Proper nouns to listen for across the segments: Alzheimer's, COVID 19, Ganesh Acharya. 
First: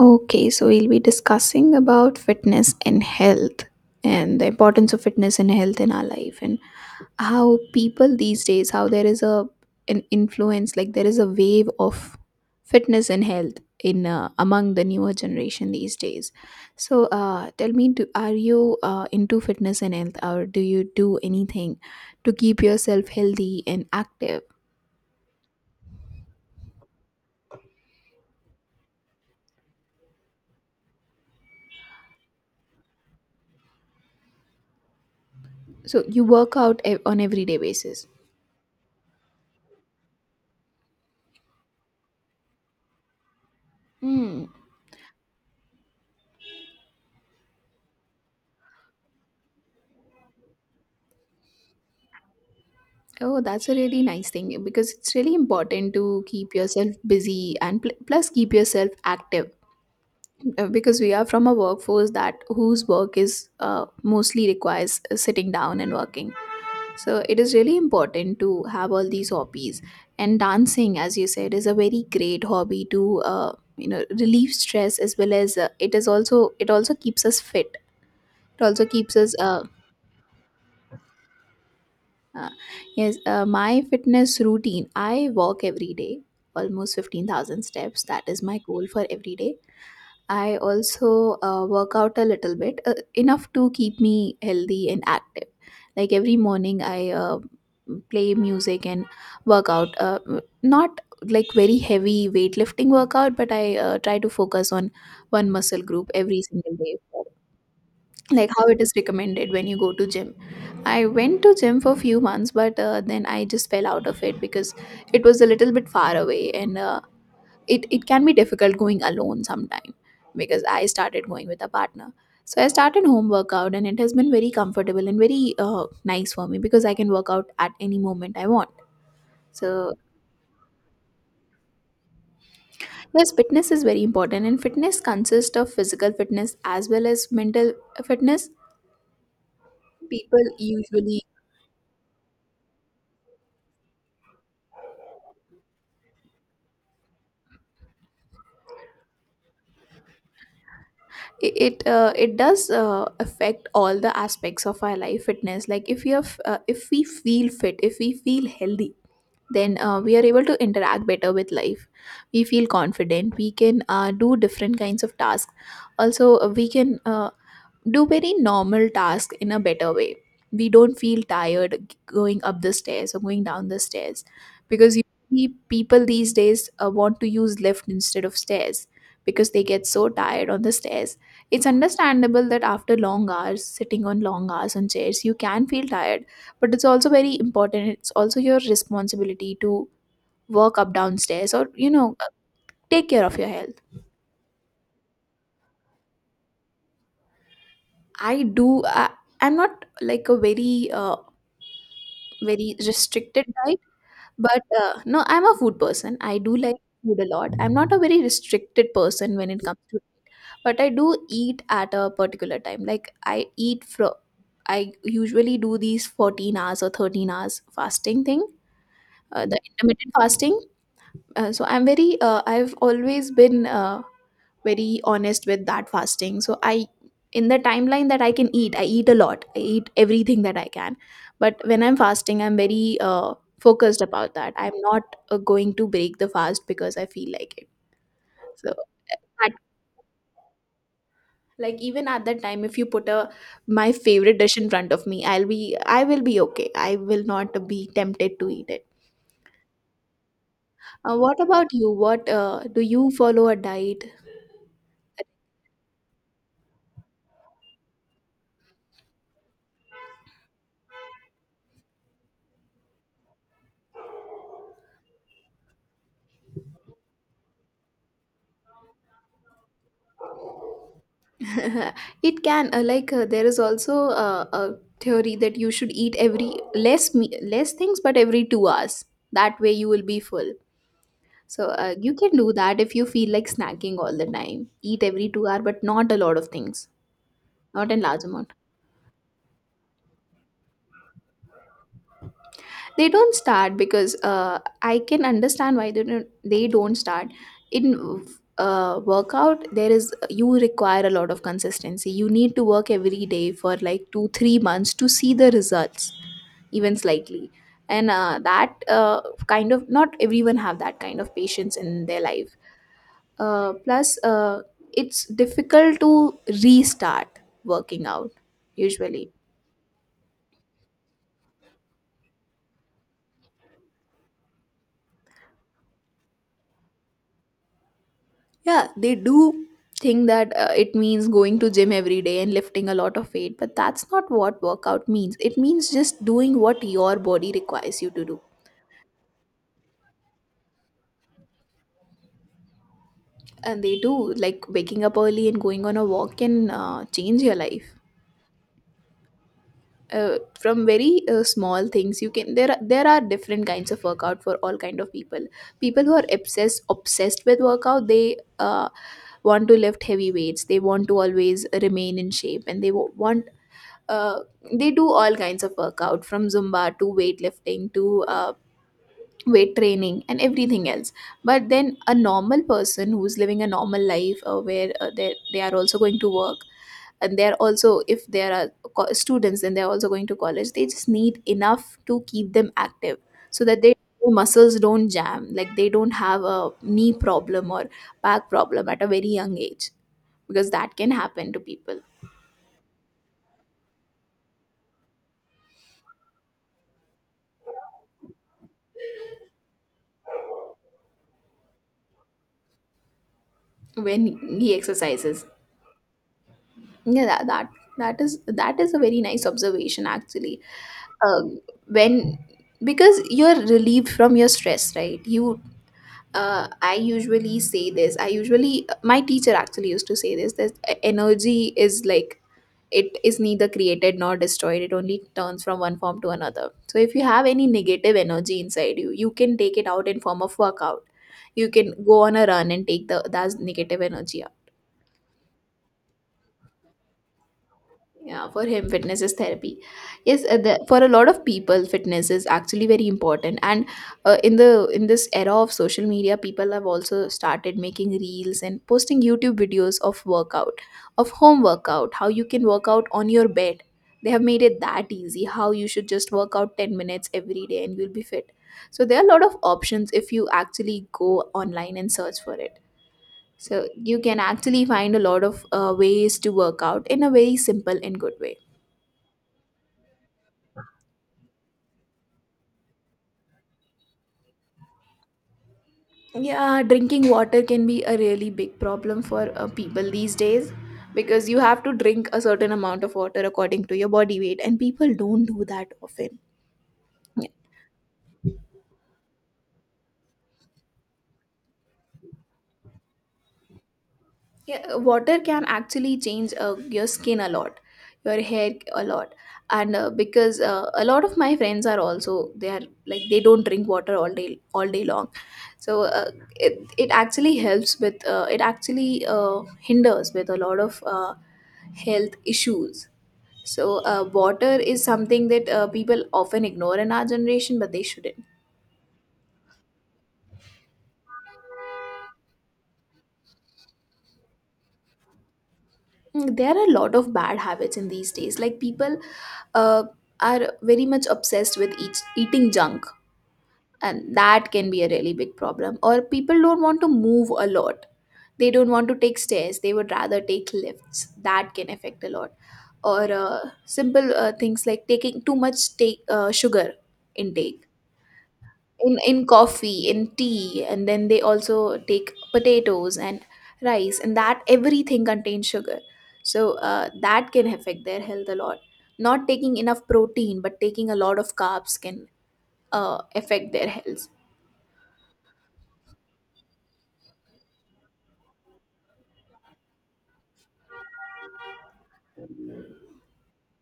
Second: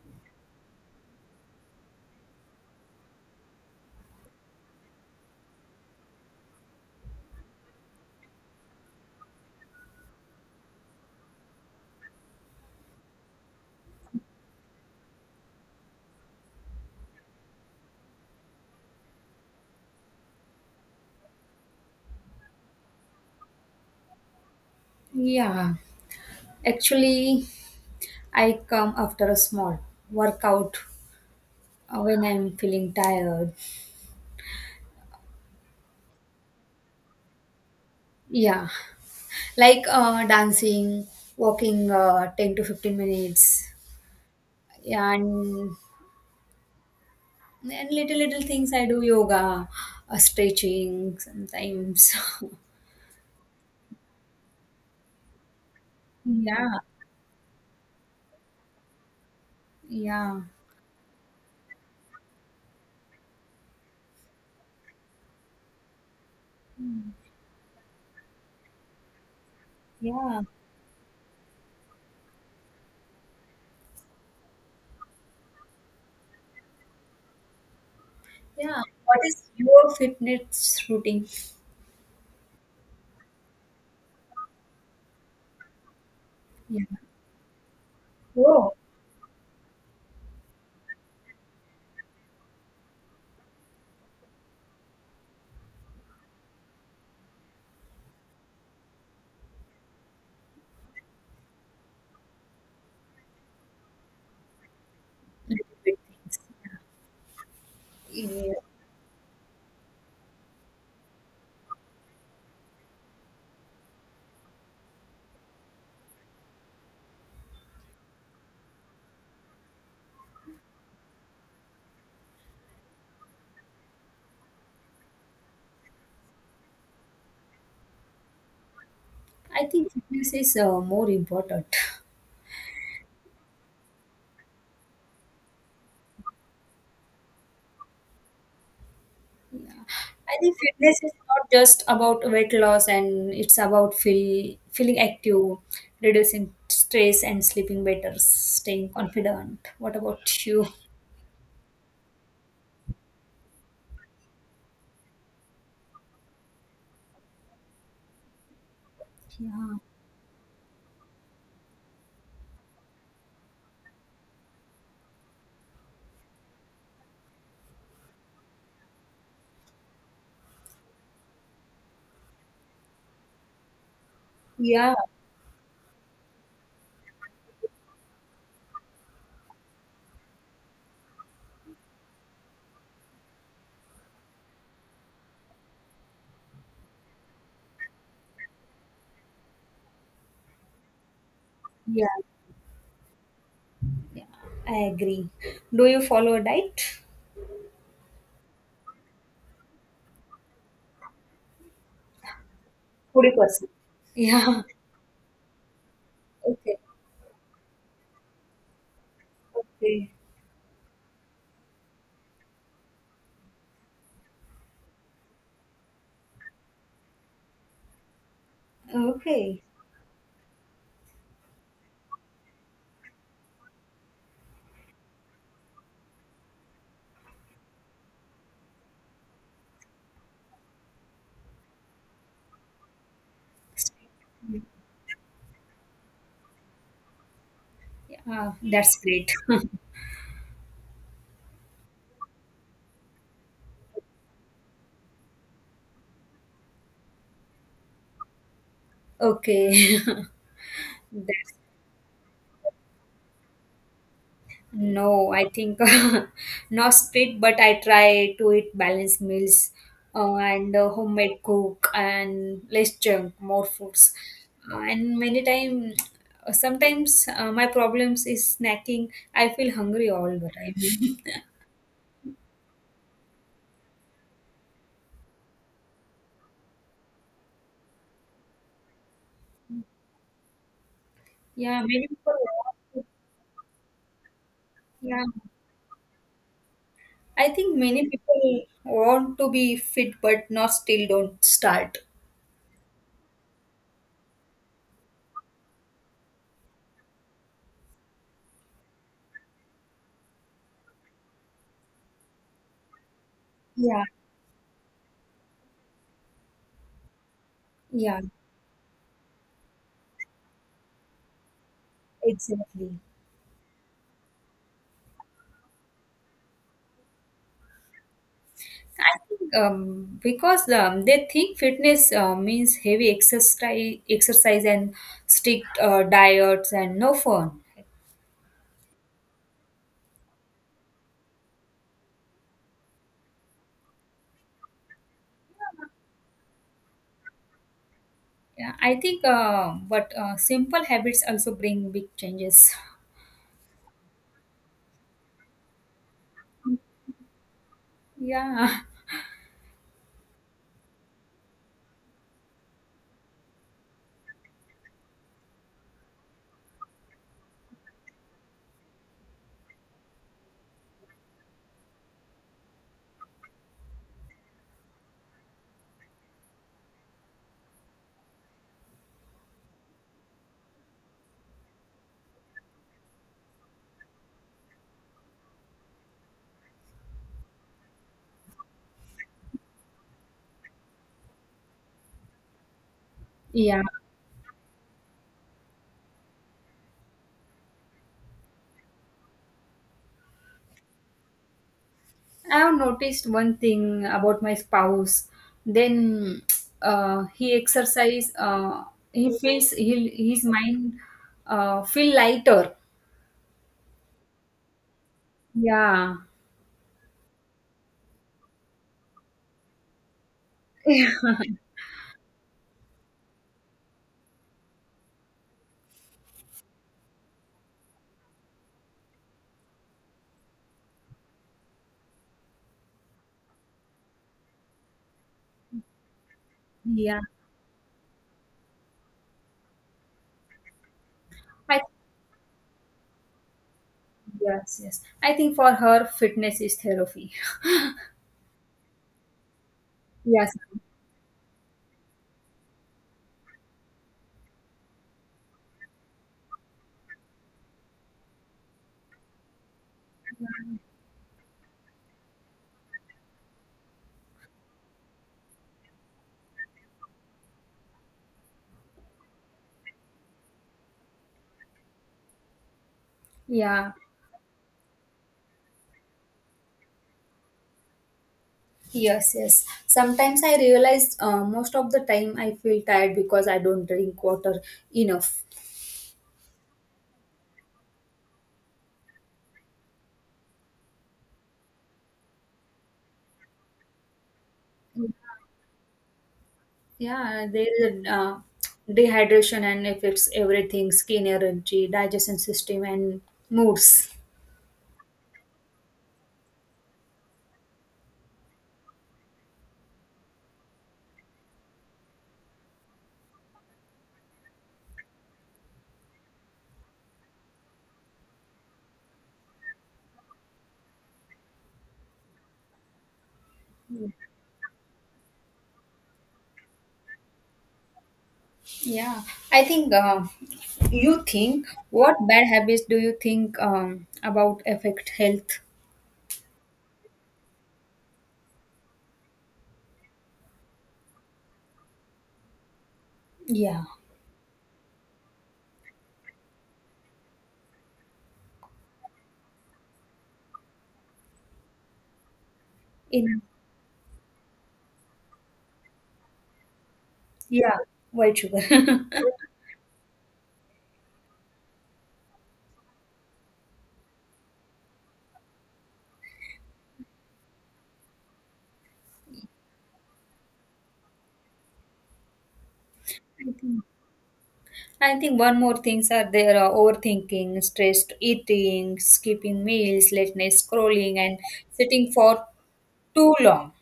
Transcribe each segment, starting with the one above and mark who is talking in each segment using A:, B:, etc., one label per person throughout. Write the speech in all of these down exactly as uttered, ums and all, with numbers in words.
A: Okay, so we'll be discussing about fitness and health, and the importance of fitness and health in our life, and how people these days, how there is a an influence, like there is a wave of fitness and health in uh, among the newer generation these days. So uh, tell me, do, are you uh, into fitness and health, or do you do anything to keep yourself healthy and active?
B: Yeah, actually, I come after a small workout uh, when I'm feeling tired.
A: So you work out ev- on everyday basis.
B: Yeah, like uh, dancing, walking uh, ten to fifteen minutes,
A: Hmm.
B: yeah, and, and little, little things I do yoga, uh, stretching sometimes.
A: Oh, that's a really nice thing because it's really important to keep
B: Yeah,
A: yourself busy and pl- plus keep yourself active.
B: yeah,
A: Uh, because we are from a workforce that whose work is uh, mostly requires uh, sitting down and working. So it is really important to have all these hobbies, and
B: yeah,
A: dancing, as you said, is a very great hobby to uh, you know relieve stress, as well as uh, it is also it also keeps us fit. It
B: yeah.
A: also keeps
B: What
A: us
B: is
A: uh,
B: your fitness routine?
A: Uh, yes, uh, my fitness routine. I walk every day,
B: Yeah.
A: almost fifteen thousand steps. That is my
B: Oh,
A: goal for every day. I also uh, work out a little bit, uh, enough to keep me healthy and active. Like every morning, I uh, play music and work out. Uh, not like very heavy weightlifting workout, but I uh, try to focus on one
B: little
A: muscle
B: bit
A: group
B: things.
A: every single day,
B: Yeah.
A: like
B: Yeah.
A: how it is recommended when you go to gym. I went to gym for a few months, but uh, then I just fell out of it because it was a little bit far away, and uh, it it can be difficult going alone sometime because I started going with a partner. So I started home workout, and it has been very comfortable and very uh, nice for me because I can work out at any moment I want.
B: I think
A: So
B: fitness is uh, more important.
A: yes, fitness is very important, and fitness consists of physical fitness as well as mental fitness.
B: I
A: People
B: think fitness is
A: usually
B: not just about weight loss, and it's about feel, feeling active, reducing stress, and sleeping better, staying confident. What about you?
A: it it, uh, it does uh, affect all the aspects of our life, fitness, like if you have uh, if we feel fit, if we feel healthy, then
B: Yeah,
A: uh, we are able to interact better with life. We feel confident, we can uh, do different kinds of tasks. Also uh, we can uh, do very normal task in a better way. We don't feel tired g- going up the stairs or going down the stairs,
B: yeah,
A: because you see people these days uh, want to use lift instead of stairs because they get so tired on the stairs. It's understandable that after long hours, sitting on long hours on chairs, you can feel tired, but it's also very important. It's also your responsibility to work up downstairs or, you
B: yeah,
A: know, Take care of your health.
B: yeah. I agree. Do you follow a diet?
A: I do, I, I'm not like a very uh, very
B: Foodie
A: restricted
B: person.
A: diet.
B: Yeah.
A: But uh, no, I'm a food person. I do like
B: Okay.
A: food a lot. I'm not a very restricted person when it comes to.
B: Okay.
A: But I do eat at a particular time, like I eat from I usually do these fourteen hours or thirteen hours fasting thing, uh, the
B: Okay.
A: intermittent fasting. Uh, so I'm very uh, I've always been uh, very honest with that fasting. So I in the timeline that I can eat, I eat a lot, I eat everything that I can. But when I'm fasting, I'm very uh, focused about that. I'm not uh, going to break the fast because I feel like it.
B: Yeah,
A: So
B: that's great.
A: at- like even at that time, if you put a my favorite dish in front of me, i'll be I will be okay, I will not be tempted to eat it.
B: Okay.
A: Uh,
B: That
A: what about you? What uh, Do you follow a diet?
B: No, I think, not split, but I try to eat balanced meals uh, and uh, homemade cook and less junk, more foods. Uh, and many time, uh, sometimes uh, my problems is snacking. I feel hungry all the time.
A: It can uh, like uh, there is also uh, a theory that you should eat every less me- less things, but every two hours. That way you will be full. So
B: Yeah,
A: uh,
B: many
A: you can
B: people
A: do
B: want
A: that. If you
B: to,
A: feel like snacking all the time, eat
B: yeah.
A: every two hour, but not a lot of things,
B: I think
A: not in
B: many
A: large amount.
B: people want to be fit, but not still don't start.
A: They don't start because uh, I can understand why they don't, they don't start in uh, workout. There is, you require a lot of consistency. You need to work every day for
B: Yeah,
A: like 2 3 months to see the results, even slightly. And
B: yeah,
A: uh, that uh, kind of, not everyone have that kind of patience in their life.
B: exactly.
A: Uh, plus uh, it's difficult to restart working out
B: I
A: usually.
B: think, um, because, um, they think fitness uh, means heavy exercise, exercise and strict uh, diets and no fun.
A: Yeah, they do think that uh, it means going to gym every day and lifting a lot of weight, but that's not what workout means. It means just doing what your body requires you to do.
B: Yeah, I think, uh, but uh, simple habits also bring big changes.
A: And they do, like waking up early and going on a walk can uh, change your life.
B: Yeah,
A: Uh, from very uh, small things you can there are, there are different kinds of workout for all kind of people. People who are obsessed obsessed with workout, they uh, want to lift heavy weights, they want to always remain in shape, and they wa- want uh, they do all kinds of workout, from zumba to weightlifting to uh, weight training and everything else. But then a normal person who's living a normal life, uh, where uh, they, they are also going to work, and they're also, if there are co- students, and they're also going to college, they just need enough to keep them active, so that
B: yeah.
A: their muscles don't jam, like they don't have a knee problem or back problem at a very young age, because that can happen to people.
B: I have noticed one thing about my spouse. Then uh, he exercise. Uh, he feels, he, his mind uh, feel lighter.
A: When he exercises,
B: Yeah.
A: yeah that that, that is that is a very nice observation actually. um, when, because you're relieved from your stress, right? you uh, I usually say this. I usually, my teacher actually used to say this, that e- energy is like, it is neither created nor destroyed. It only turns from one form to another. So if
B: Yeah.
A: you have any negative energy inside you, you can take it out in form of workout. You
B: I
A: can go on a run and take the that negative energy out.
B: Yes, yes. I think for her, fitness is therapy.
A: Yeah, for him, fitness is therapy. Yes,
B: Yes.
A: uh, the, for a lot of people, fitness is actually very important. And uh, in the in this era of social media, people have also started making reels and posting YouTube videos of workout, of home workout, how you can work out on your bed. They have made it that easy. How you should just work out ten minutes every day and you'll be fit. So there are a lot of options if you actually go online and search for it. So
B: Yeah.
A: you can actually find a lot of uh, ways to work out in a very simple and good way.
B: Yes, yes. Sometimes I realize, uh, most of the time I feel tired because I don't drink water enough.
A: Yeah, drinking water can be a really big problem for uh, people these days, because you have to drink a certain amount of water according to your body weight, and people don't do that often.
B: Yeah,
A: Yeah,
B: there is a uh, dehydration and affects everything, skin energy, digestion system, and moods.
A: yeah, water can actually change uh, your skin a lot, your hair a lot, and uh, because uh, a lot of my friends are also, they are like, they don't drink water all day all day long, so uh, it it actually helps with uh, it actually uh, hinders with a lot of uh, health issues. So, uh, water is something that uh, people often ignore in our generation, but they shouldn't.
B: Yeah, I think, uh, you think, what bad habits do you think um, about affect health?
A: Mm, there are a lot of bad habits in these days. Like people uh, are very much obsessed with eat- eating junk,
B: Yeah,
A: and that can be a really big problem. Or people don't want to move a lot. They don't want to take stairs. They would rather take lifts. That can affect a lot. Or
B: in
A: uh, simple uh, things like taking too much take, uh, sugar
B: yeah,
A: intake
B: white sugar.
A: in in coffee in tea, and then they also take potatoes and rice, and that everything contains sugar, so uh, that can affect their health a lot. Not taking enough protein but taking a lot of carbs can uh,
B: I
A: affect
B: think
A: their health.
B: I think one more things are there: uh, overthinking, stressed eating, skipping meals, late night scrolling, and sitting for too long.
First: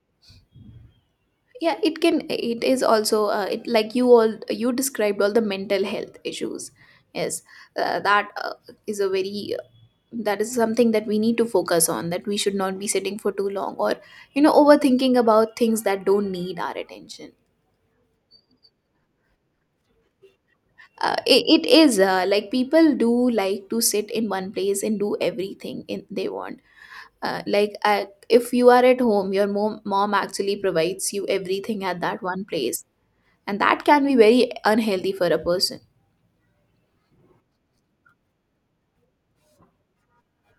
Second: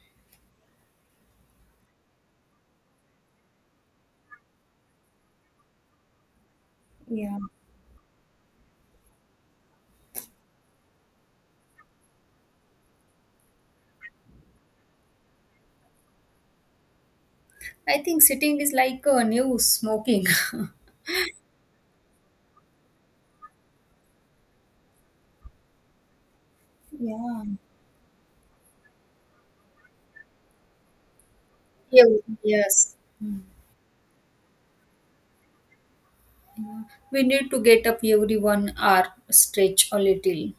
A: Yeah, it can, it is also, uh, it like you all you described all the mental health issues.
B: Yeah,
A: Yes, uh, that uh, is a very, that is something that we need to focus on, that we should not be sitting for too long, or you know overthinking about things that don't need our attention.
B: I think sitting is like a new smoking.
A: uh, it, it is uh, like people do like to sit in one place and do everything in, they want. uh,
B: Yeah,
A: like uh, if you are at home, your mom, mom actually provides you everything at
B: yeah,
A: that one place,
B: yes. Mm.
A: and that can be very unhealthy for a person.
B: Yeah. We need to get up every one hour, stretch a little.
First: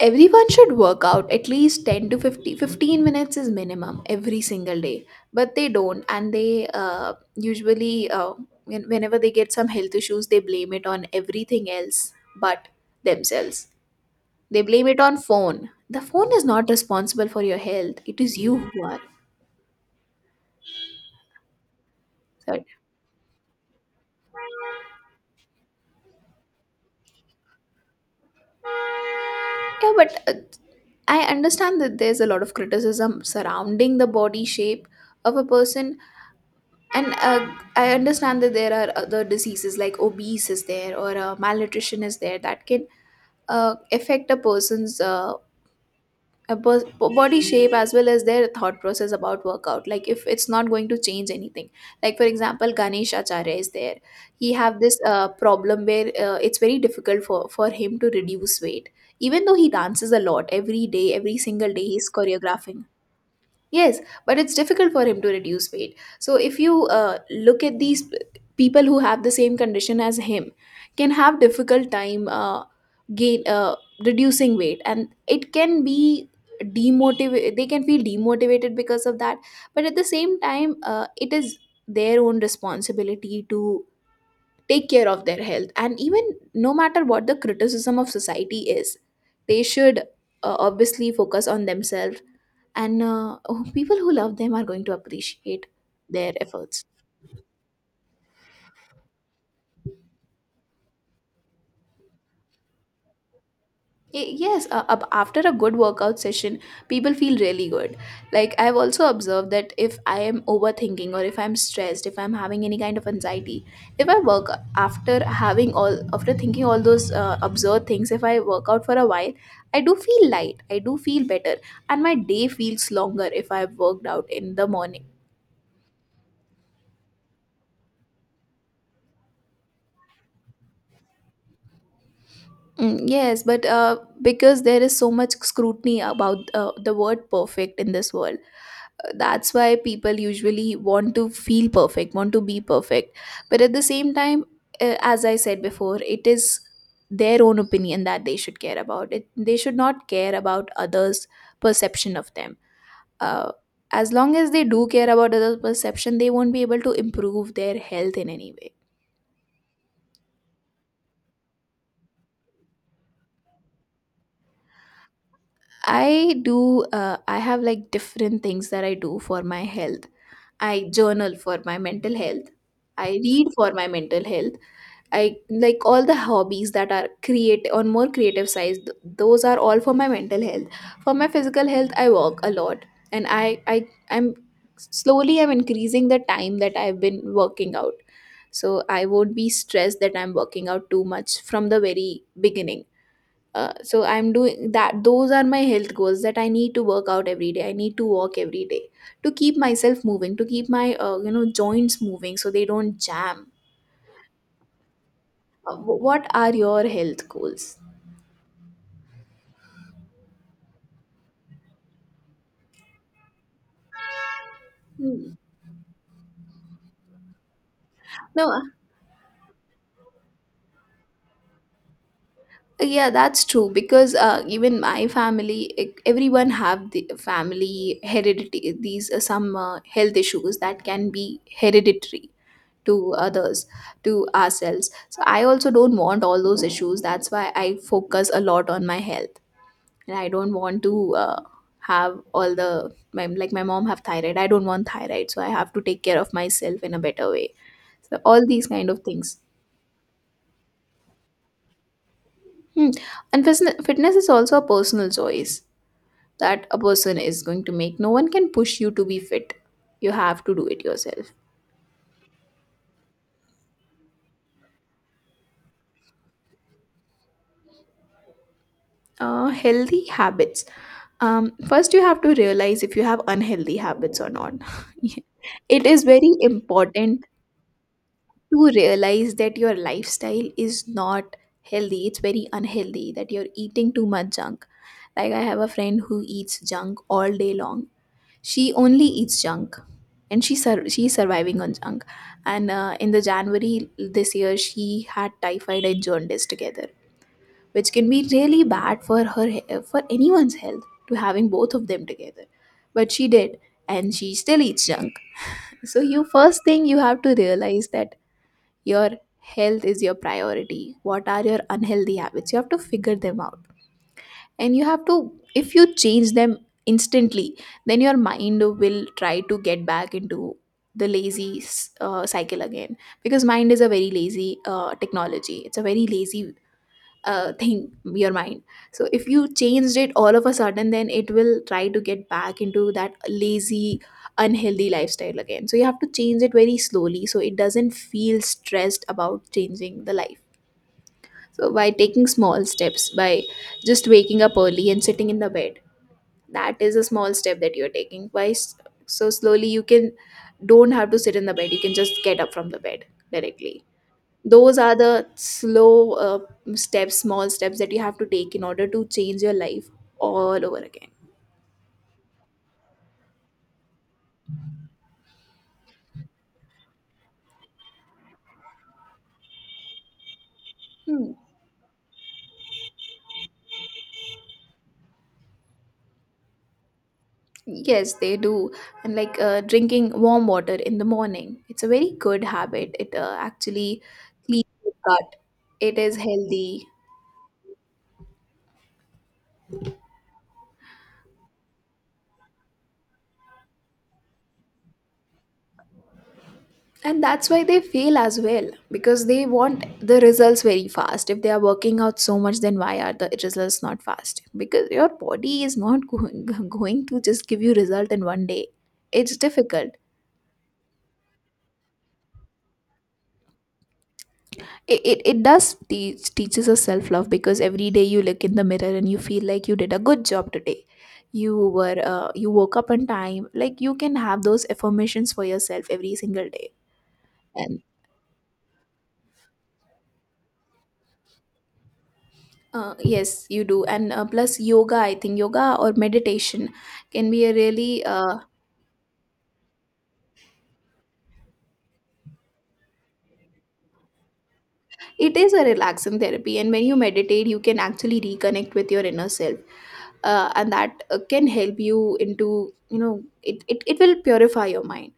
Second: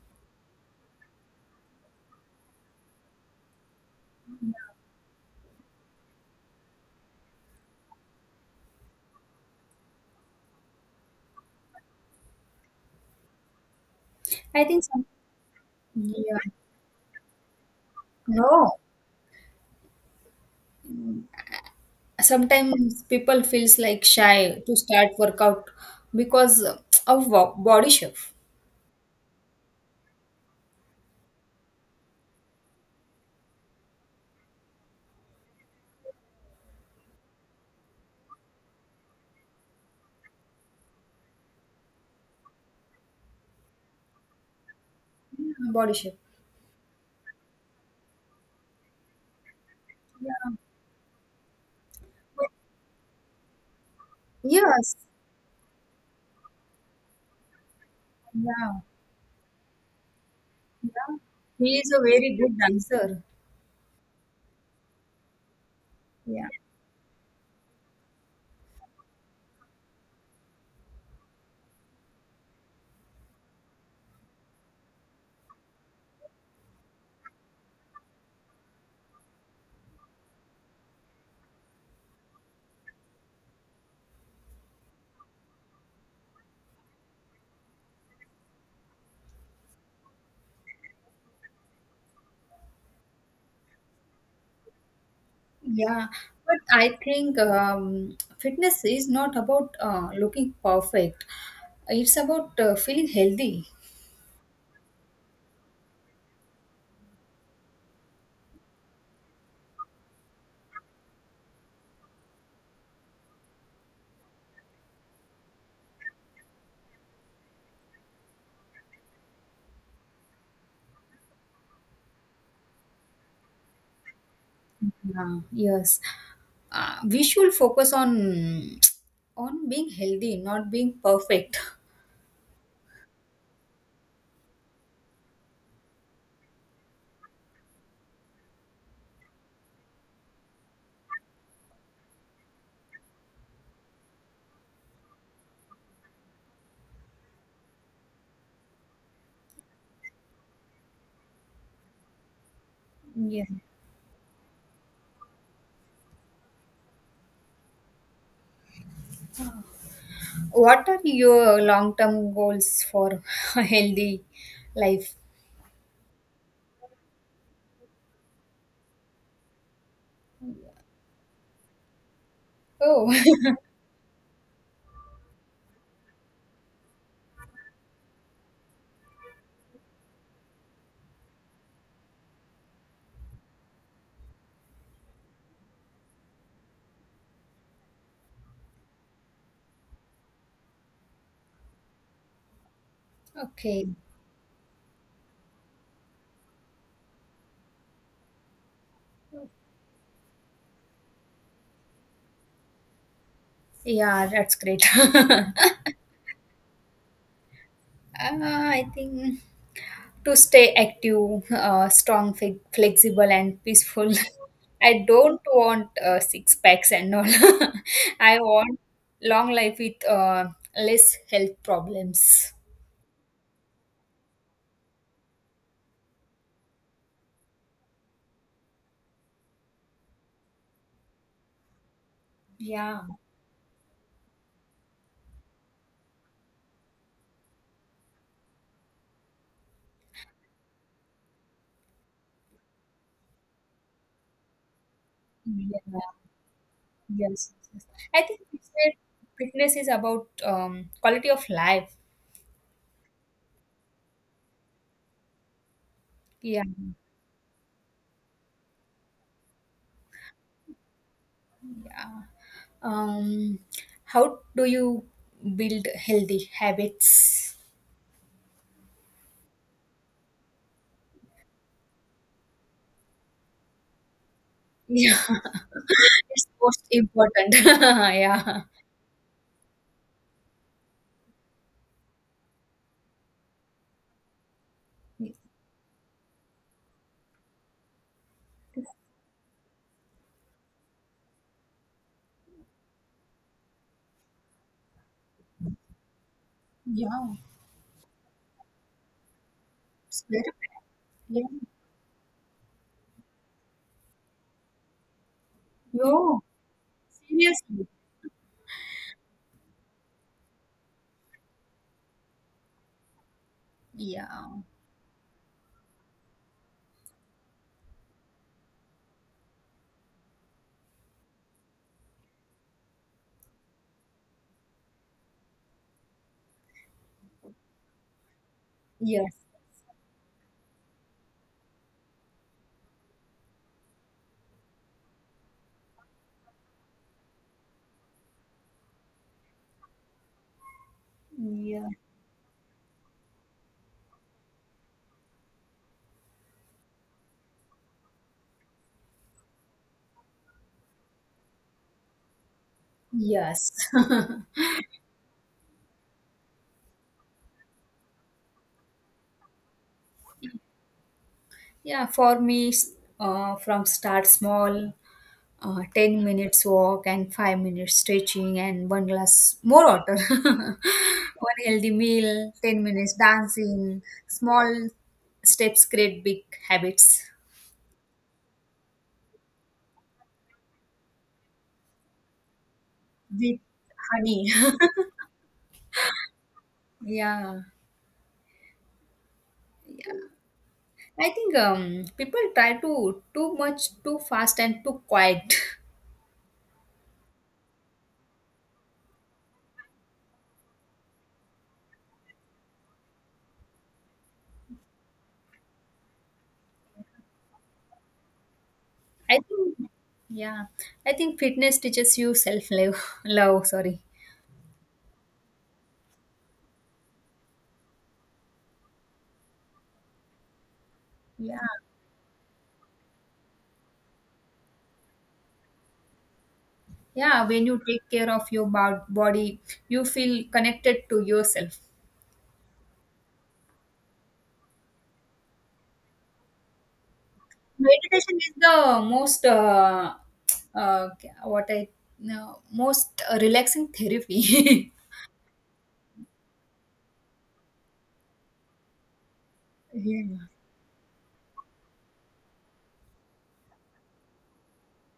A: Everyone should work out at least ten to fifty fifteen minutes is minimum every single day, but they don't. And they uh, usually, uh, when- whenever they get some health issues, they blame it on everything else but themselves. They
B: I think
A: blame it
B: some,
A: on phone. The phone
B: yeah,
A: is not responsible for your health, it is you
B: no.
A: who are. Sorry.
B: Sometimes people feels like shy to start workout because of wo- body shape.
A: Yeah, but uh, I understand that there's a lot of criticism surrounding the body shape of a person. And uh, I understand that there are other diseases, like obese is there, or uh, malnutrition is there, that can uh, affect a person's uh,
B: Yeah, body shape.
A: a pers- body shape as well as their thought process about workout. Like, if it's
B: Yeah,
A: not going to change anything. Like, for example, Ganesh Acharya is there. He have
B: yes.
A: this uh, problem where uh, it's very difficult for, for him to reduce
B: Yeah.
A: weight. Even though he dances a lot every
B: Yeah.
A: day, every single
B: He
A: day
B: is a
A: he's
B: very good
A: choreographing.
B: dancer.
A: Yes, but it's difficult for him to reduce weight. So
B: Yeah.
A: if you uh, look at these p- people who have the same condition as him, can have difficult time uh, gain uh, reducing weight, and it can be demotivate. They can feel demotivated because of that. But at the same time, uh, it is their own responsibility to take care of their health, and even no matter what the criticism of society is, they should uh, obviously focus on themselves, and uh, people who love them are going to appreciate
B: Yeah.
A: their
B: But
A: efforts.
B: I think, um, fitness is not about uh, looking perfect. It's about uh, feeling healthy.
A: Y- yes uh, ab- after a good workout session, people feel really good. Like, I've also observed that if I am overthinking, or if I'm stressed, if I'm having any kind of anxiety, if I work, after having all after thinking all those uh, absurd things, if I work out for a while, I do feel light, I do feel better, and my day feels longer if I've worked out in the morning.
B: Yeah. Yes. Uh, we should focus on on being healthy, not being perfect.
A: Mm, yes, but uh, because there is so much scrutiny about uh, the word perfect in this world, uh, that's why people usually want to feel perfect, want to be perfect. But at the same time, uh, as I said before, it is their own opinion that they should care about. It, they should not care about others' perception of them.
B: Yeah.
A: Uh, as long as they do care about others' perception, they won't be able to improve their health in any way.
B: What are your long term goals for a healthy life?
A: I do, uh, I have like different things that I do for my health. I journal for my mental health. I
B: Oh.
A: read for my mental health. I like all the hobbies that are create on more creative sides. th- Those are all for my mental health. For my physical health, I walk a lot, and I I I'm slowly I'm increasing the time that I've been working out. So I won't be stressed that I'm working out too much from the very beginning. Uh,
B: Okay.
A: so I'm doing that. Those are my health goals, that I need to work out every day, I need to walk every day, to keep myself moving, to keep my uh, you know joints moving, so they don't jam.
B: Yeah, that's great. uh,
A: Uh, wh- what are your health goals?
B: I think to stay active, uh, strong, fi- flexible, and peaceful. I
A: Hmm.
B: don't want uh, six packs and all. I
A: No, uh,
B: want long life with uh, less health problems.
A: yeah, that's true, because uh, even my family, e- everyone have the family heredity. These are some uh, health issues that can be hereditary
B: Yeah,
A: to others, to ourselves, so I also don't want all those issues. That's why I focus a lot on my health, and I don't want to uh, have all the, my, like my mom have thyroid, I don't want thyroid, so I have to
B: yeah.
A: take care of myself in a better way.
B: Yes, yes, yes.
A: So
B: I think
A: all these kind of
B: fitness
A: things.
B: fitness is about, um, quality of life.
A: Hmm. And fitness, fitness is also a personal choice
B: Yeah,
A: that a person is going to make. No one can push you to be fit, you have to do it yourself.
B: yeah. Um, how do you build healthy habits?
A: Uh, healthy habits. Um, first, you have to realize if you have unhealthy habits or not.
B: Yeah.
A: It is very
B: It's most
A: important
B: important. Yeah.
A: to realize that your lifestyle is not healthy. It's very unhealthy that you're eating too much junk. Like, I have a friend who eats junk all day long. She only eats junk, and she sur- she's surviving on junk. And uh, in the January this year, she had typhoid and jaundice together,
B: Yeah,
A: which can be really bad for her he- for
B: it's very
A: anyone's
B: bad.
A: health, to having
B: Yeah.
A: both of them together. But she did, and she still eats junk. So you,
B: No,
A: first thing, you have to
B: seriously.
A: realize that your health is your priority. What are your unhealthy habits, you have to figure them out.
B: Yeah.
A: And you have to, if you change them instantly, then your mind will try to get back into the lazy uh, cycle again, because mind is a very lazy uh, technology, it's a very lazy uh, thing, your mind. So if
B: Yes.
A: you changed it all of a sudden, then it will try to get back into that lazy unhealthy lifestyle again. So you have to change it very slowly, so it doesn't feel stressed about changing the life. So
B: Yeah.
A: by taking small steps, by just waking up early and sitting in the bed, that is a small step that you're taking. By s- so slowly you can, don't have to sit in the bed, you can just get up from the bed
B: Yes.
A: directly. Those are the slow uh, steps, small steps, that you have to take in order to change your life all over again.
B: Yeah, for me, s- uh, from start small, uh, ten minutes walk and five minutes stretching and one glass more water.
A: Hmm.
B: One healthy meal, ten minutes dancing, small steps create big habits
A: Yes, they do. And like, uh, drinking warm water in the morning, it's a very good habit. It uh,
B: with
A: actually
B: honey.
A: cleans the gut, it is healthy.
B: Yeah. I think, um, people try to too much, too fast, and too quiet.
A: And that's why they fail as well, because they want the results very fast. If they are working out so much, then why are the results not fast? Because your body is not going, going to just give you result in one day. It's
B: I think,
A: difficult.
B: yeah, I think fitness teaches you self love. Love, sorry.
A: It, it, it does teach teaches us self-love, because every day you look in the mirror and you feel like you did a good job today,
B: Yeah,
A: you were uh, you woke up on time. Like, you can have those affirmations for yourself every single day.
B: yeah. When you
A: And
B: take care of your bo- body, you feel connected to yourself.
A: uh, yes, you do. And uh, plus yoga, I think yoga or meditation can be a really
B: Meditation
A: uh,
B: is the most uh, uh, what I no, most relaxing therapy.
A: it is a relaxing therapy. And when you meditate, you can actually reconnect with your inner self.
B: Yeah.
A: Uh, and that uh, can help you into, you know it, it it will purify your mind.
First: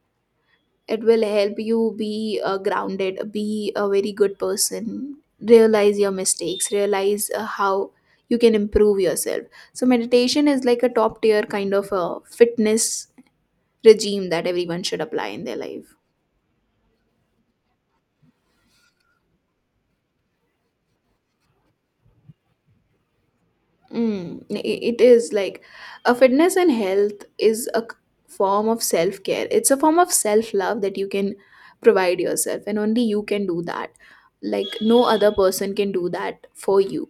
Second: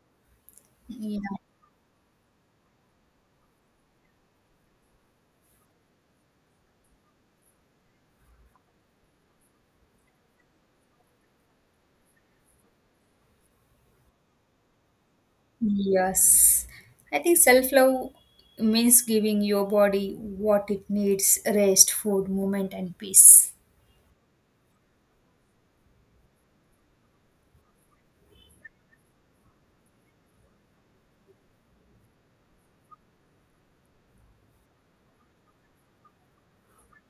A: It
B: Yeah.
A: will help you be uh, grounded, be a very good person, realize your mistakes, realize uh, how you can improve yourself. So meditation is like a top tier kind of a fitness regime that everyone should apply in their life.
B: Yes, I think self love means giving your body what it needs: rest, food, movement, and peace.
A: Mm, i- it is like a fitness, and health is a c- form of self care. It's a form of self love that you can provide yourself, and only you can do that. Like, no other person can do that for you.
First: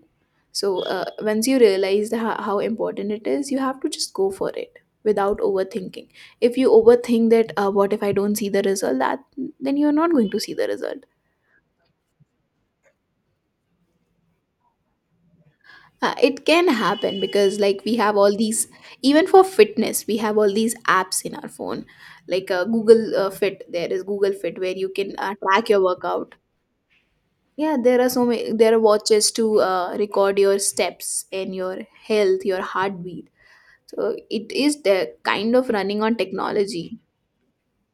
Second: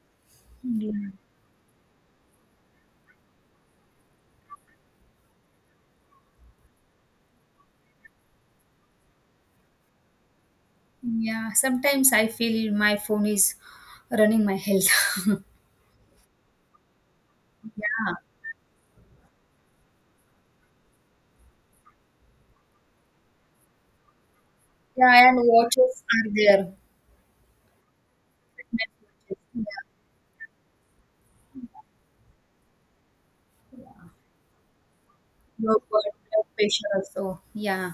A: So, uh,
B: Yeah.
A: once you realize how, how important it is, you have to just go for it without overthinking. If you overthink that, uh, what if I don't see the result, that then you're not going to see the result.
B: Yeah, sometimes I feel my phone is running my health.
A: Uh, it can happen, because like we
B: Yeah,
A: have all these, even for fitness we have all these apps in our phone. Like, uh, Google, uh, Fit, there is Google Fit where you can
B: yeah,
A: uh,
B: and
A: track your
B: watches are
A: workout.
B: there.
A: Yeah, there are so many, there are
B: Fitness
A: watches
B: watches,
A: to
B: yeah.
A: uh, record your steps and your health, your heartbeat. So it is the kind of
B: Your
A: running
B: blood
A: on
B: blood pressure
A: technology.
B: also. Yeah,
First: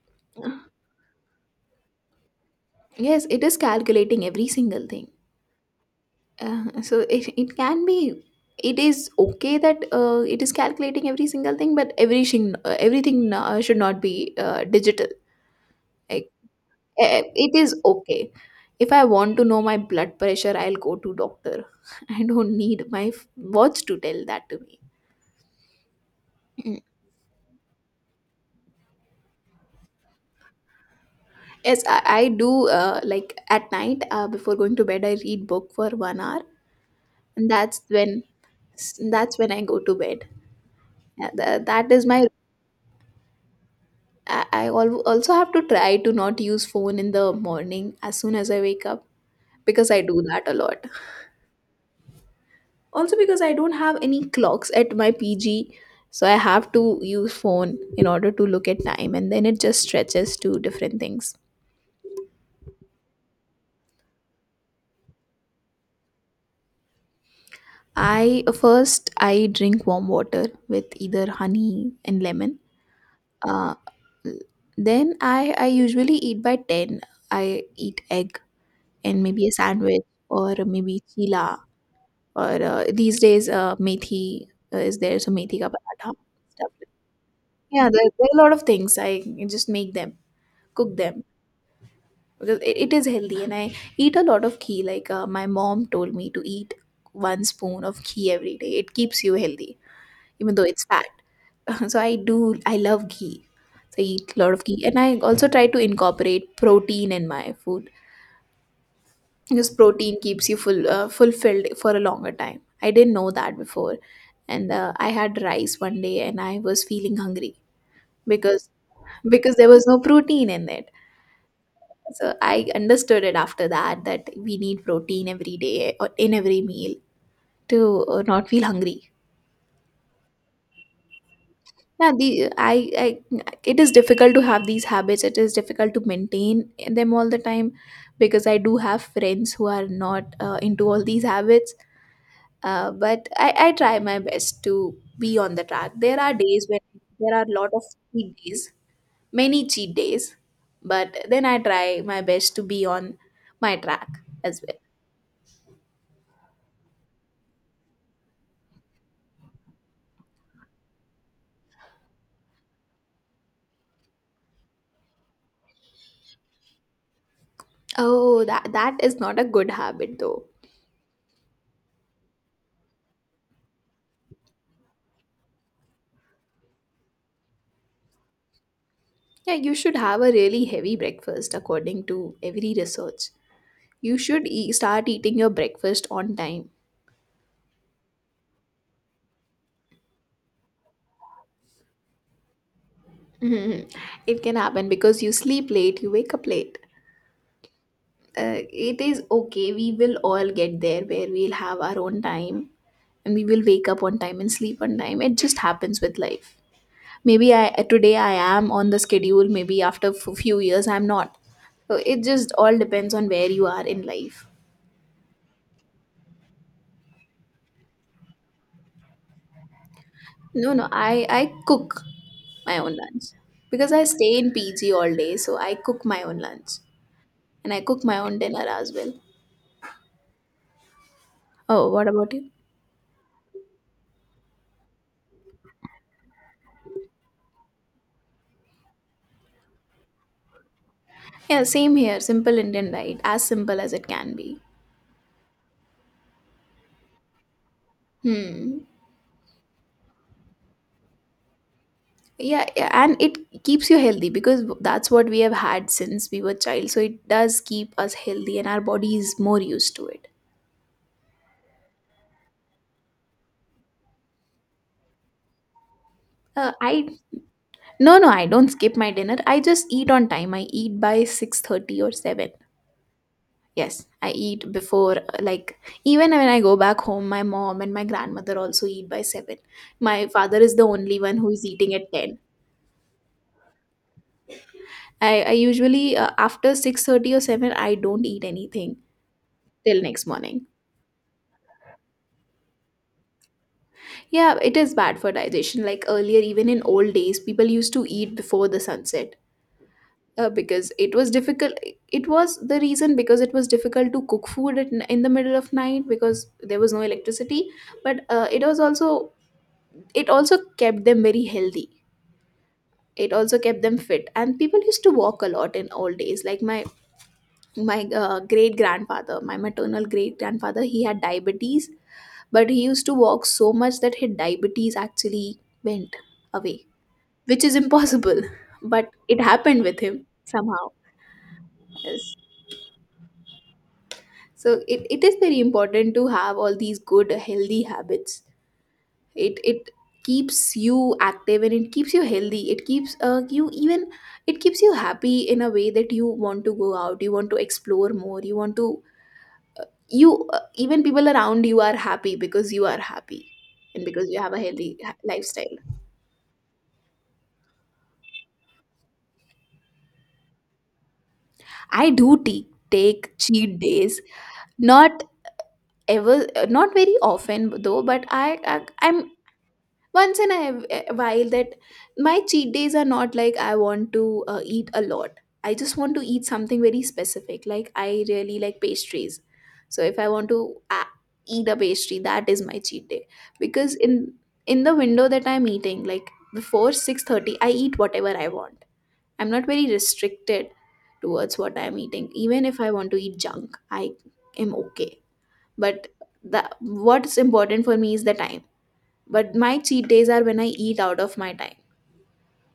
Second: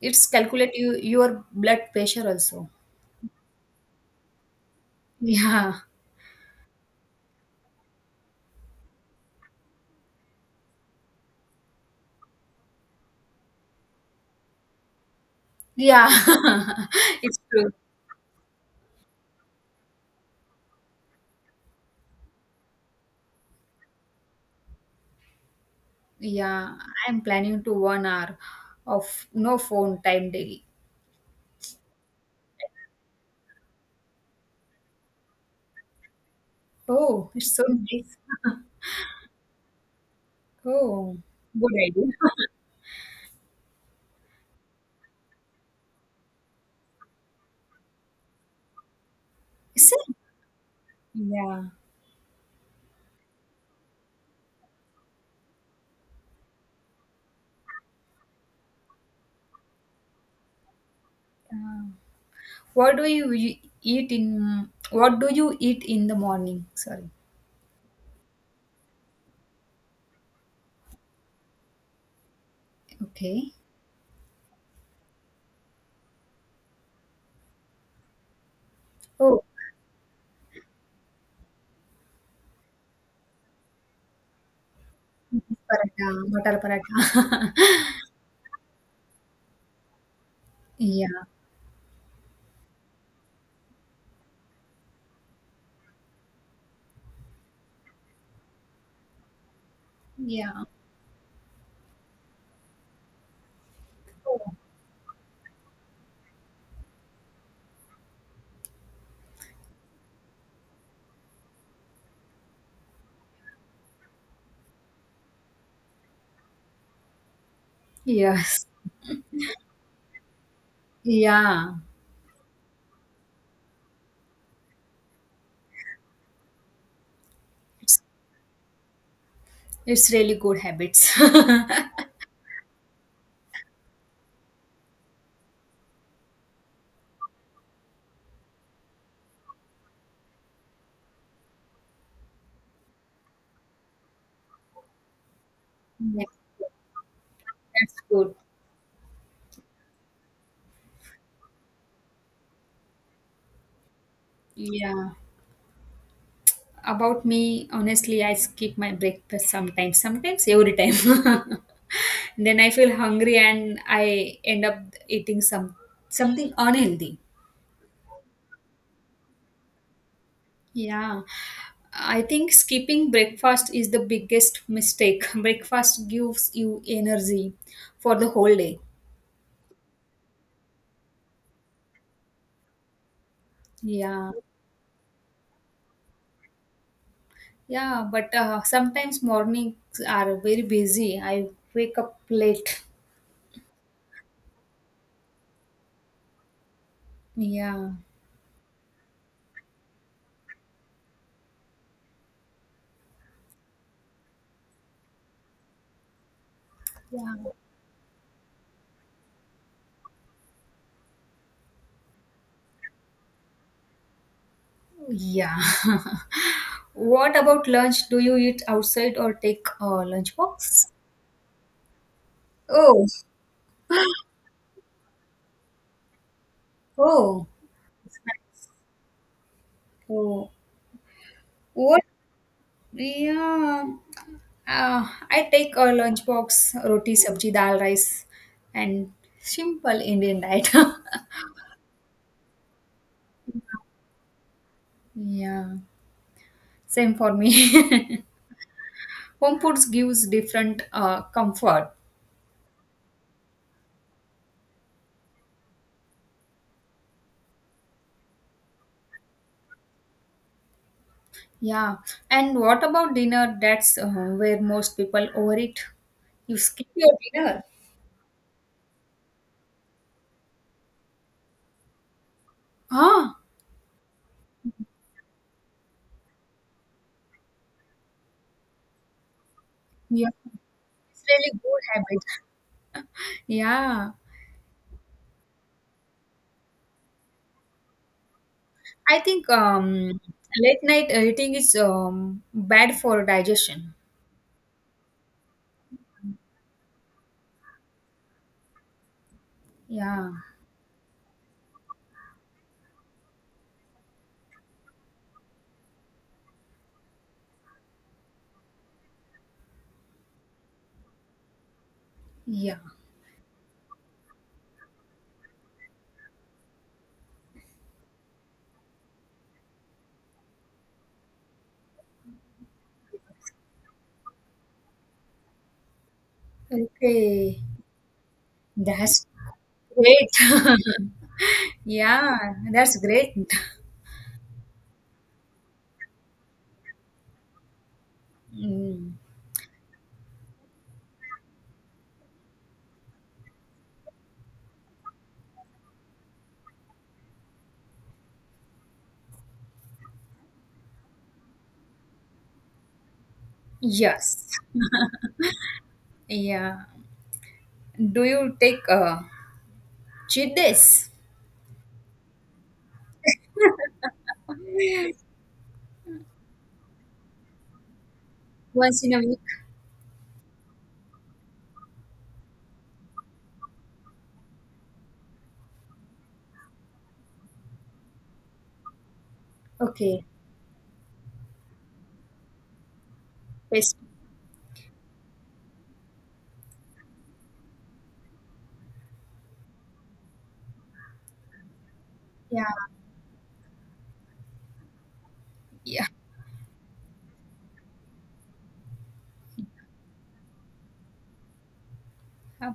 B: it's calculate you, your blood pressure also.
A: Yes, it is calculating every single thing.
B: Yeah,
A: Uh, so it, it can be, it is okay that uh, it is calculating every single thing, but everything uh, everything uh, should not be uh, digital.
B: yeah.
A: Like, eh,
B: It's
A: it is
B: true.
A: okay, if I want to know my blood pressure, I'll go to doctor. I don't need my f- watch to tell that to me.
B: Yeah,
A: Mm.
B: I'm planning to one hour of no phone time daily.
A: Yes, i, I do, uh, like at night, uh, before going to bed I read book for one hour,
B: Oh,
A: and
B: it's so
A: that's
B: nice.
A: when that's when I go to bed.
B: Oh,
A: Yeah, tha-
B: good
A: that is
B: idea.
A: my. I, I al- also have to try to not use phone in the morning as soon as I wake up, because
B: Is
A: I
B: it?
A: do that a lot.
B: Yeah.
A: Also because I don't have any clocks at my P G, so I have to use phone in order to look at time, and then it just stretches to different things.
B: Uh, what do you e- eat in? What do you eat in the morning? Sorry.
A: I first I drink warm water with either honey and lemon.
B: Okay.
A: Uh, then I I usually eat by ten. I eat egg and
B: Oh,
A: maybe a sandwich or maybe chila or uh, these days uh, methi uh, is there so methi ka
B: paratha,
A: paratha
B: butter
A: stuff like-
B: paratha.
A: yeah, there, there are a lot of things I just make them, cook them
B: Yeah.
A: because it, it is healthy and I eat a lot of ghee, like uh, my mom told me to eat one spoon of ghee every day, it keeps you healthy, even
B: Yeah.
A: though it's fat. So I do, I love ghee, so I eat a
B: Oh,
A: lot of ghee and I also try to incorporate protein in my food because protein keeps you full, uh, fulfilled for a longer time. I didn't know that before. And uh, I had rice one day and I was feeling hungry
B: yes.
A: because because there was no protein in it.
B: Yeah.
A: So I understood it after that, that we need protein every day or in every meal,
B: It's
A: to uh, not feel hungry.
B: it's really good habits.
A: Yeah, the I, I it is difficult to have these habits. It is difficult to maintain them all the time because I do have friends who are not uh, into all these habits, uh, but I, I try my best to be on the track. There
B: Yeah,
A: are days when there are a lot of
B: that's good.
A: cheat days, many cheat days, but then I try my best to be on my track as well.
B: Yeah. About me, honestly, I skip my breakfast sometimes, sometimes every time. Then I feel hungry and I end up eating some something unhealthy.
A: Oh, that that is not a good habit though.
B: Yeah. I think skipping breakfast is the biggest mistake. Breakfast gives you energy for the whole day.
A: Yeah, you should have a really heavy breakfast according to every research. You
B: Yeah.
A: should e- start eating your breakfast on time.
B: Yeah, but uh, sometimes mornings are very busy. I wake up late.
A: Mhm. It can happen because you sleep late, you wake up late.
B: Yeah.
A: uh, it is okay. We will all get there where we'll have our own time and we will wake up on time and sleep on time. It just happens with life. Maybe
B: Yeah.
A: I today I am on the schedule, maybe after f- few years I'm not. So it just all depends on where you are in life.
B: Yeah. What about lunch? Do you eat outside or take uh, lunch
A: No,
B: box?
A: no, I I cook my own
B: Oh,
A: lunch because I stay in P G all day, so I cook my own lunch
B: oh,
A: and I cook my own dinner as well.
B: oh.
A: Oh,
B: What?
A: what about you?
B: Yeah, uh, I take a lunch box: roti, sabji, dal, rice, and simple Indian diet.
A: Yeah, same here. Simple Indian diet, as simple as it can be.
B: Yeah, same for me.
A: Hmm.
B: Home foods gives different uh, comfort.
A: Yeah, yeah, and it keeps you healthy because that's what we have had since we were child, so it does keep us healthy and our body is more used to it.
B: Yeah, and what about dinner? That's uh, where most people overeat. You
A: uh,
B: skip
A: I,
B: your dinner.
A: no, no, I don't skip my dinner. I just eat on time. I eat by six thirty or seven.
B: Ah,
A: Yes, I eat before, uh, like, even when I go back home, my mom and my grandmother also eat by seven. My
B: yeah.
A: father is the only
B: It's
A: one who
B: really
A: is
B: good
A: eating at
B: habit.
A: ten.
B: Yeah,
A: I, I usually, uh, after six thirty or seven I don't eat anything
B: I think,
A: till
B: um,
A: next morning.
B: late night eating is, um, bad for digestion.
A: Yeah, it is bad for digestion. Like earlier, even in old days, people used to eat before the sunset,
B: Yeah,
A: uh, because it was difficult. It was the reason, because it was difficult to cook food at, n- in the middle of night, because there was no electricity. But uh, it was also, it also kept them very healthy.
B: yeah.
A: It also kept them fit, and people used to walk a lot in old days. Like my my uh, great grandfather, my maternal great grandfather, he had diabetes, but he used to walk so much that his diabetes actually went away,
B: Okay,
A: which is impossible, but
B: that's
A: it happened with him
B: great.
A: somehow. Yes,
B: Yeah, that's great.
A: so it, it is very important to have all these good healthy habits.
B: Mm.
A: It it keeps you active and it keeps you healthy, it keeps uh, you, even it keeps you happy in a way that you want to go out, you want to explore more, you want to, you uh, even people around you are happy because you are happy and because you
B: Yes.
A: have a healthy ha- lifestyle.
B: Yeah. Do you take uh, cheat days
A: I do t- take cheat days, not ever, uh, not very often though, but I, I
B: once in a
A: i'm
B: week?
A: once in a while. That, my cheat days are not like I want to uh, eat a lot. I just want to eat something very specific, like I really like pastries. So if
B: Okay.
A: I want to uh, eat a pastry, that is my cheat day,
B: Yes.
A: because in in the window that I'm eating, like before six thirty I eat whatever I want. I'm not very restricted towards what I'm eating, even
B: Yeah.
A: if I want to eat junk, I am okay.
B: Yeah.
A: But the what's important for me is the time, but my cheat days are when I eat out of my time.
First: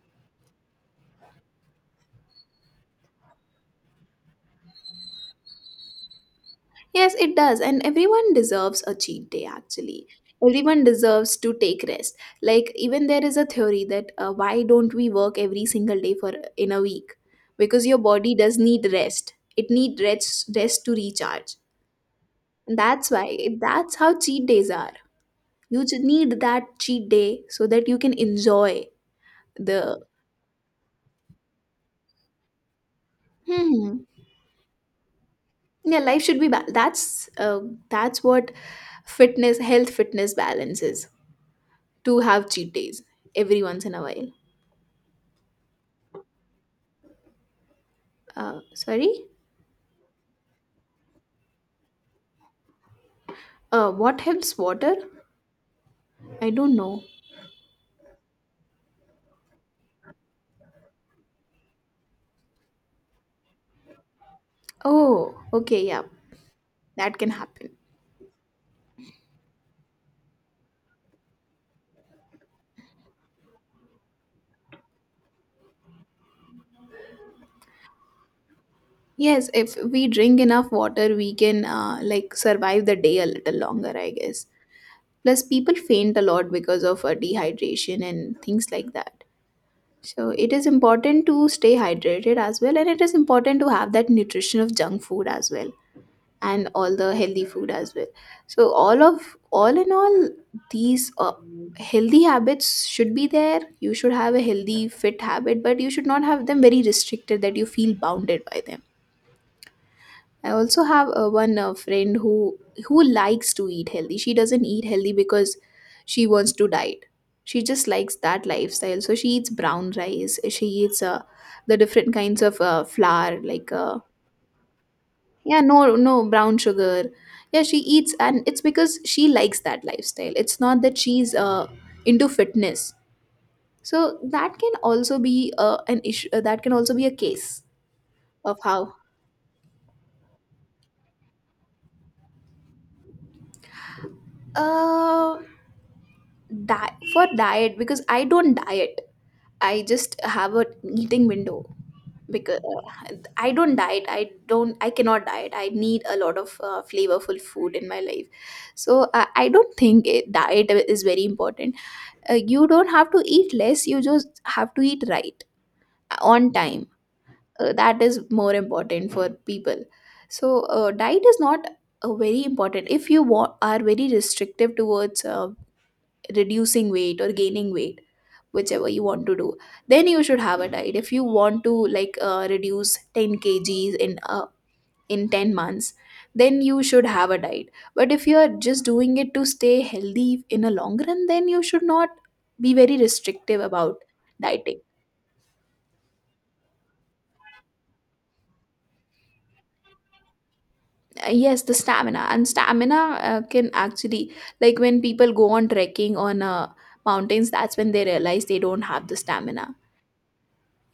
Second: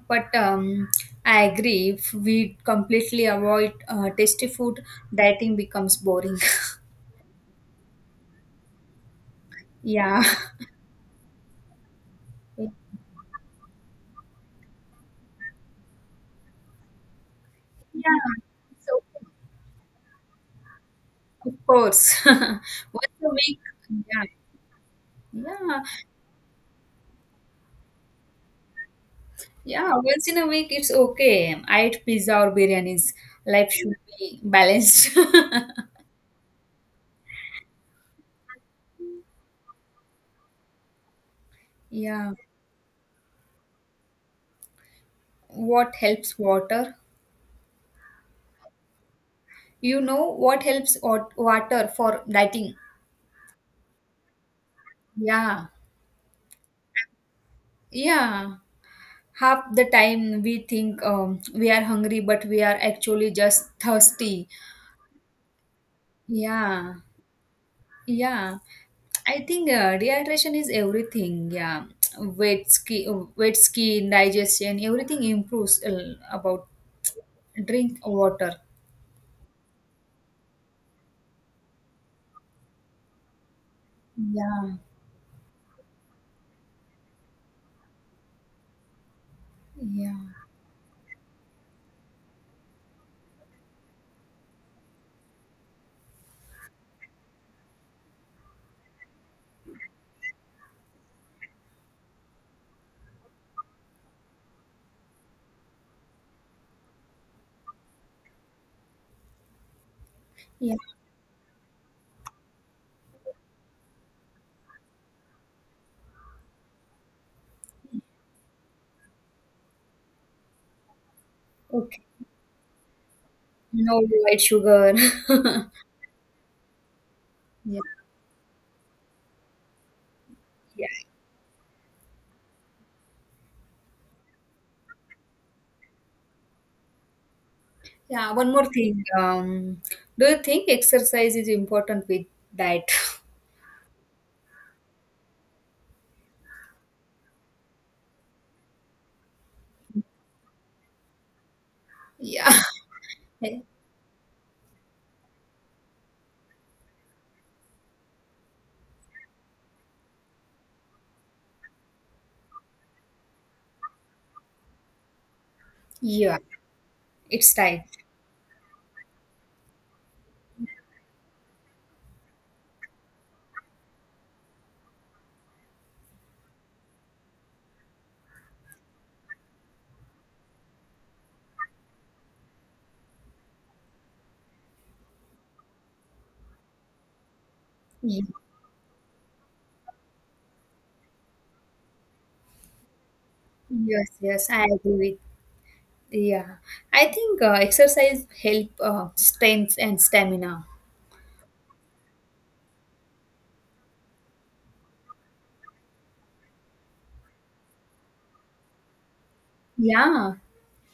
B: But, um, I agree. If we completely avoid uh, tasty food, dieting becomes boring.
A: Yes, it does, and everyone deserves a cheat day actually.
B: Yeah.
A: Everyone deserves to take rest. Like, even there is a theory that uh, why don't we work every single day for in a week? Because your
B: Yeah.
A: body does need
B: So
A: rest, it need rest, rest to
B: of
A: recharge.
B: course.
A: And that's
B: Once a
A: why,
B: week.
A: that's how
B: Yeah.
A: cheat days are.
B: Yeah.
A: You just need that cheat day so that you can enjoy
B: Yeah.
A: the.
B: Once in a week it's okay. I eat pizza or biryanis. Life should
A: Hmm.
B: be balanced.
A: Yeah, life should be, ba- that's, uh, that's what fitness, health, fitness balance is, to
B: Yeah.
A: have cheat days every once in a while.
B: What helps water?
A: uh, sorry.
B: You know what helps wat- water for dieting?
A: uh, what helps water.
B: Yeah.
A: I don't know.
B: Yeah. Half the time we think, um, we are hungry, but we are actually just thirsty.
A: Oh, okay, yeah,
B: Yeah.
A: that can happen.
B: Yeah. I think, uh, dehydration is everything. Yeah, wet skin, wet skin, digestion, everything improves uh, about drink water.
A: Yes, if we drink enough water we can, uh, like, survive the day a little longer, I guess.
B: Yeah,
A: Plus people faint a lot because of uh, dehydration and things like that.
B: yeah,
A: So it is important to stay hydrated as well, and it is important to have that nutrition of junk food as well and all the healthy food as well. So all of, all in all, these uh, healthy habits should be there. You should have a healthy fit habit, but you should not have them very restricted that you feel bounded by them. I
B: yeah.
A: also have uh, one uh, friend who who likes to eat healthy. She doesn't eat healthy because she wants to diet, she just likes that lifestyle. So she eats brown rice, she eats uh, the
B: Okay.
A: different kinds of uh, flour, like, uh,
B: No white sugar.
A: yeah,
B: Yeah,
A: no, no brown sugar. Yeah, she eats, and it's because she likes that lifestyle. It's not
B: yeah,
A: that she's uh, into fitness. So that can also be uh, an issue. Uh, that can also be a case
B: yeah. One
A: of
B: more
A: how,
B: thing. Um, do you think exercise is important with diet?
A: uh that, for diet, because I don't diet. I just have a eating window
B: Yeah,
A: because I don't diet. I don't. I cannot diet. I need a lot of uh, flavorful food in my life. So I I don't think it, diet is very important. uh, you don't have to eat less, you just have to eat right, uh,
B: yeah.
A: on time.
B: It's
A: uh,
B: diet.
A: that is more important for people. So uh, diet is not uh, very important. If you wa- are very restrictive towards uh, reducing weight or gaining weight, whichever you want to do, then you should have a diet. If you want to, like, uh, reduce ten kgs in a, in ten months, then you should have a diet. But
B: Yeah.
A: if you are just doing it to stay healthy in a long run, then you should not be very restrictive about
B: Yes, yes. I
A: dieting.
B: agree with Yeah, I think, uh, exercise help uh, strength and stamina.
A: Uh, yes, the stamina and stamina uh, can actually, like when people go on trekking on uh, mountains, that's when they realize they don't have the stamina.
B: Yeah,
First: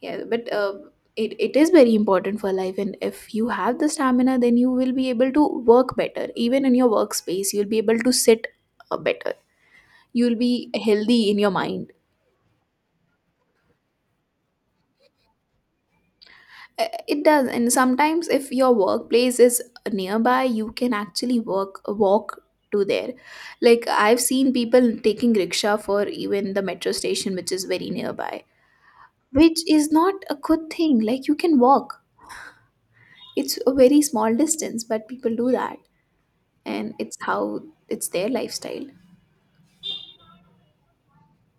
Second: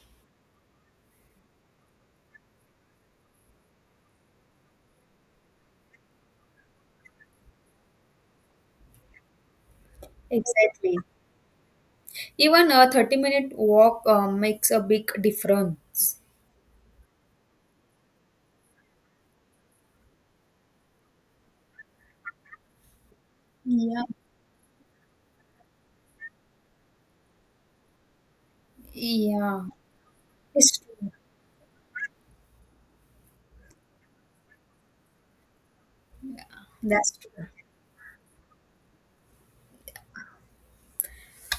A: Yeah, but uh, it, it is very important for life, and if you have the stamina then you will be able to work better, even in your workspace you'll be able to sit uh, better. You'll be
B: exactly.
A: healthy in your mind.
B: Even a thirty minute walk uh, makes a big difference.
A: Uh, it does, and sometimes if your workplace is nearby you can actually work walk to there, like
B: Yeah,
A: I've seen people taking rickshaw for even the metro station which is very nearby, which
B: yeah,
A: is not a good
B: it's
A: thing,
B: true.
A: like you can walk. It's a very small distance but people do that, and
B: That's
A: it's
B: true.
A: how, it's their lifestyle.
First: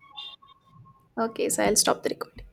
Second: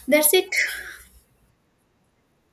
B: That's it.
A: Okay, so I'll stop the recording.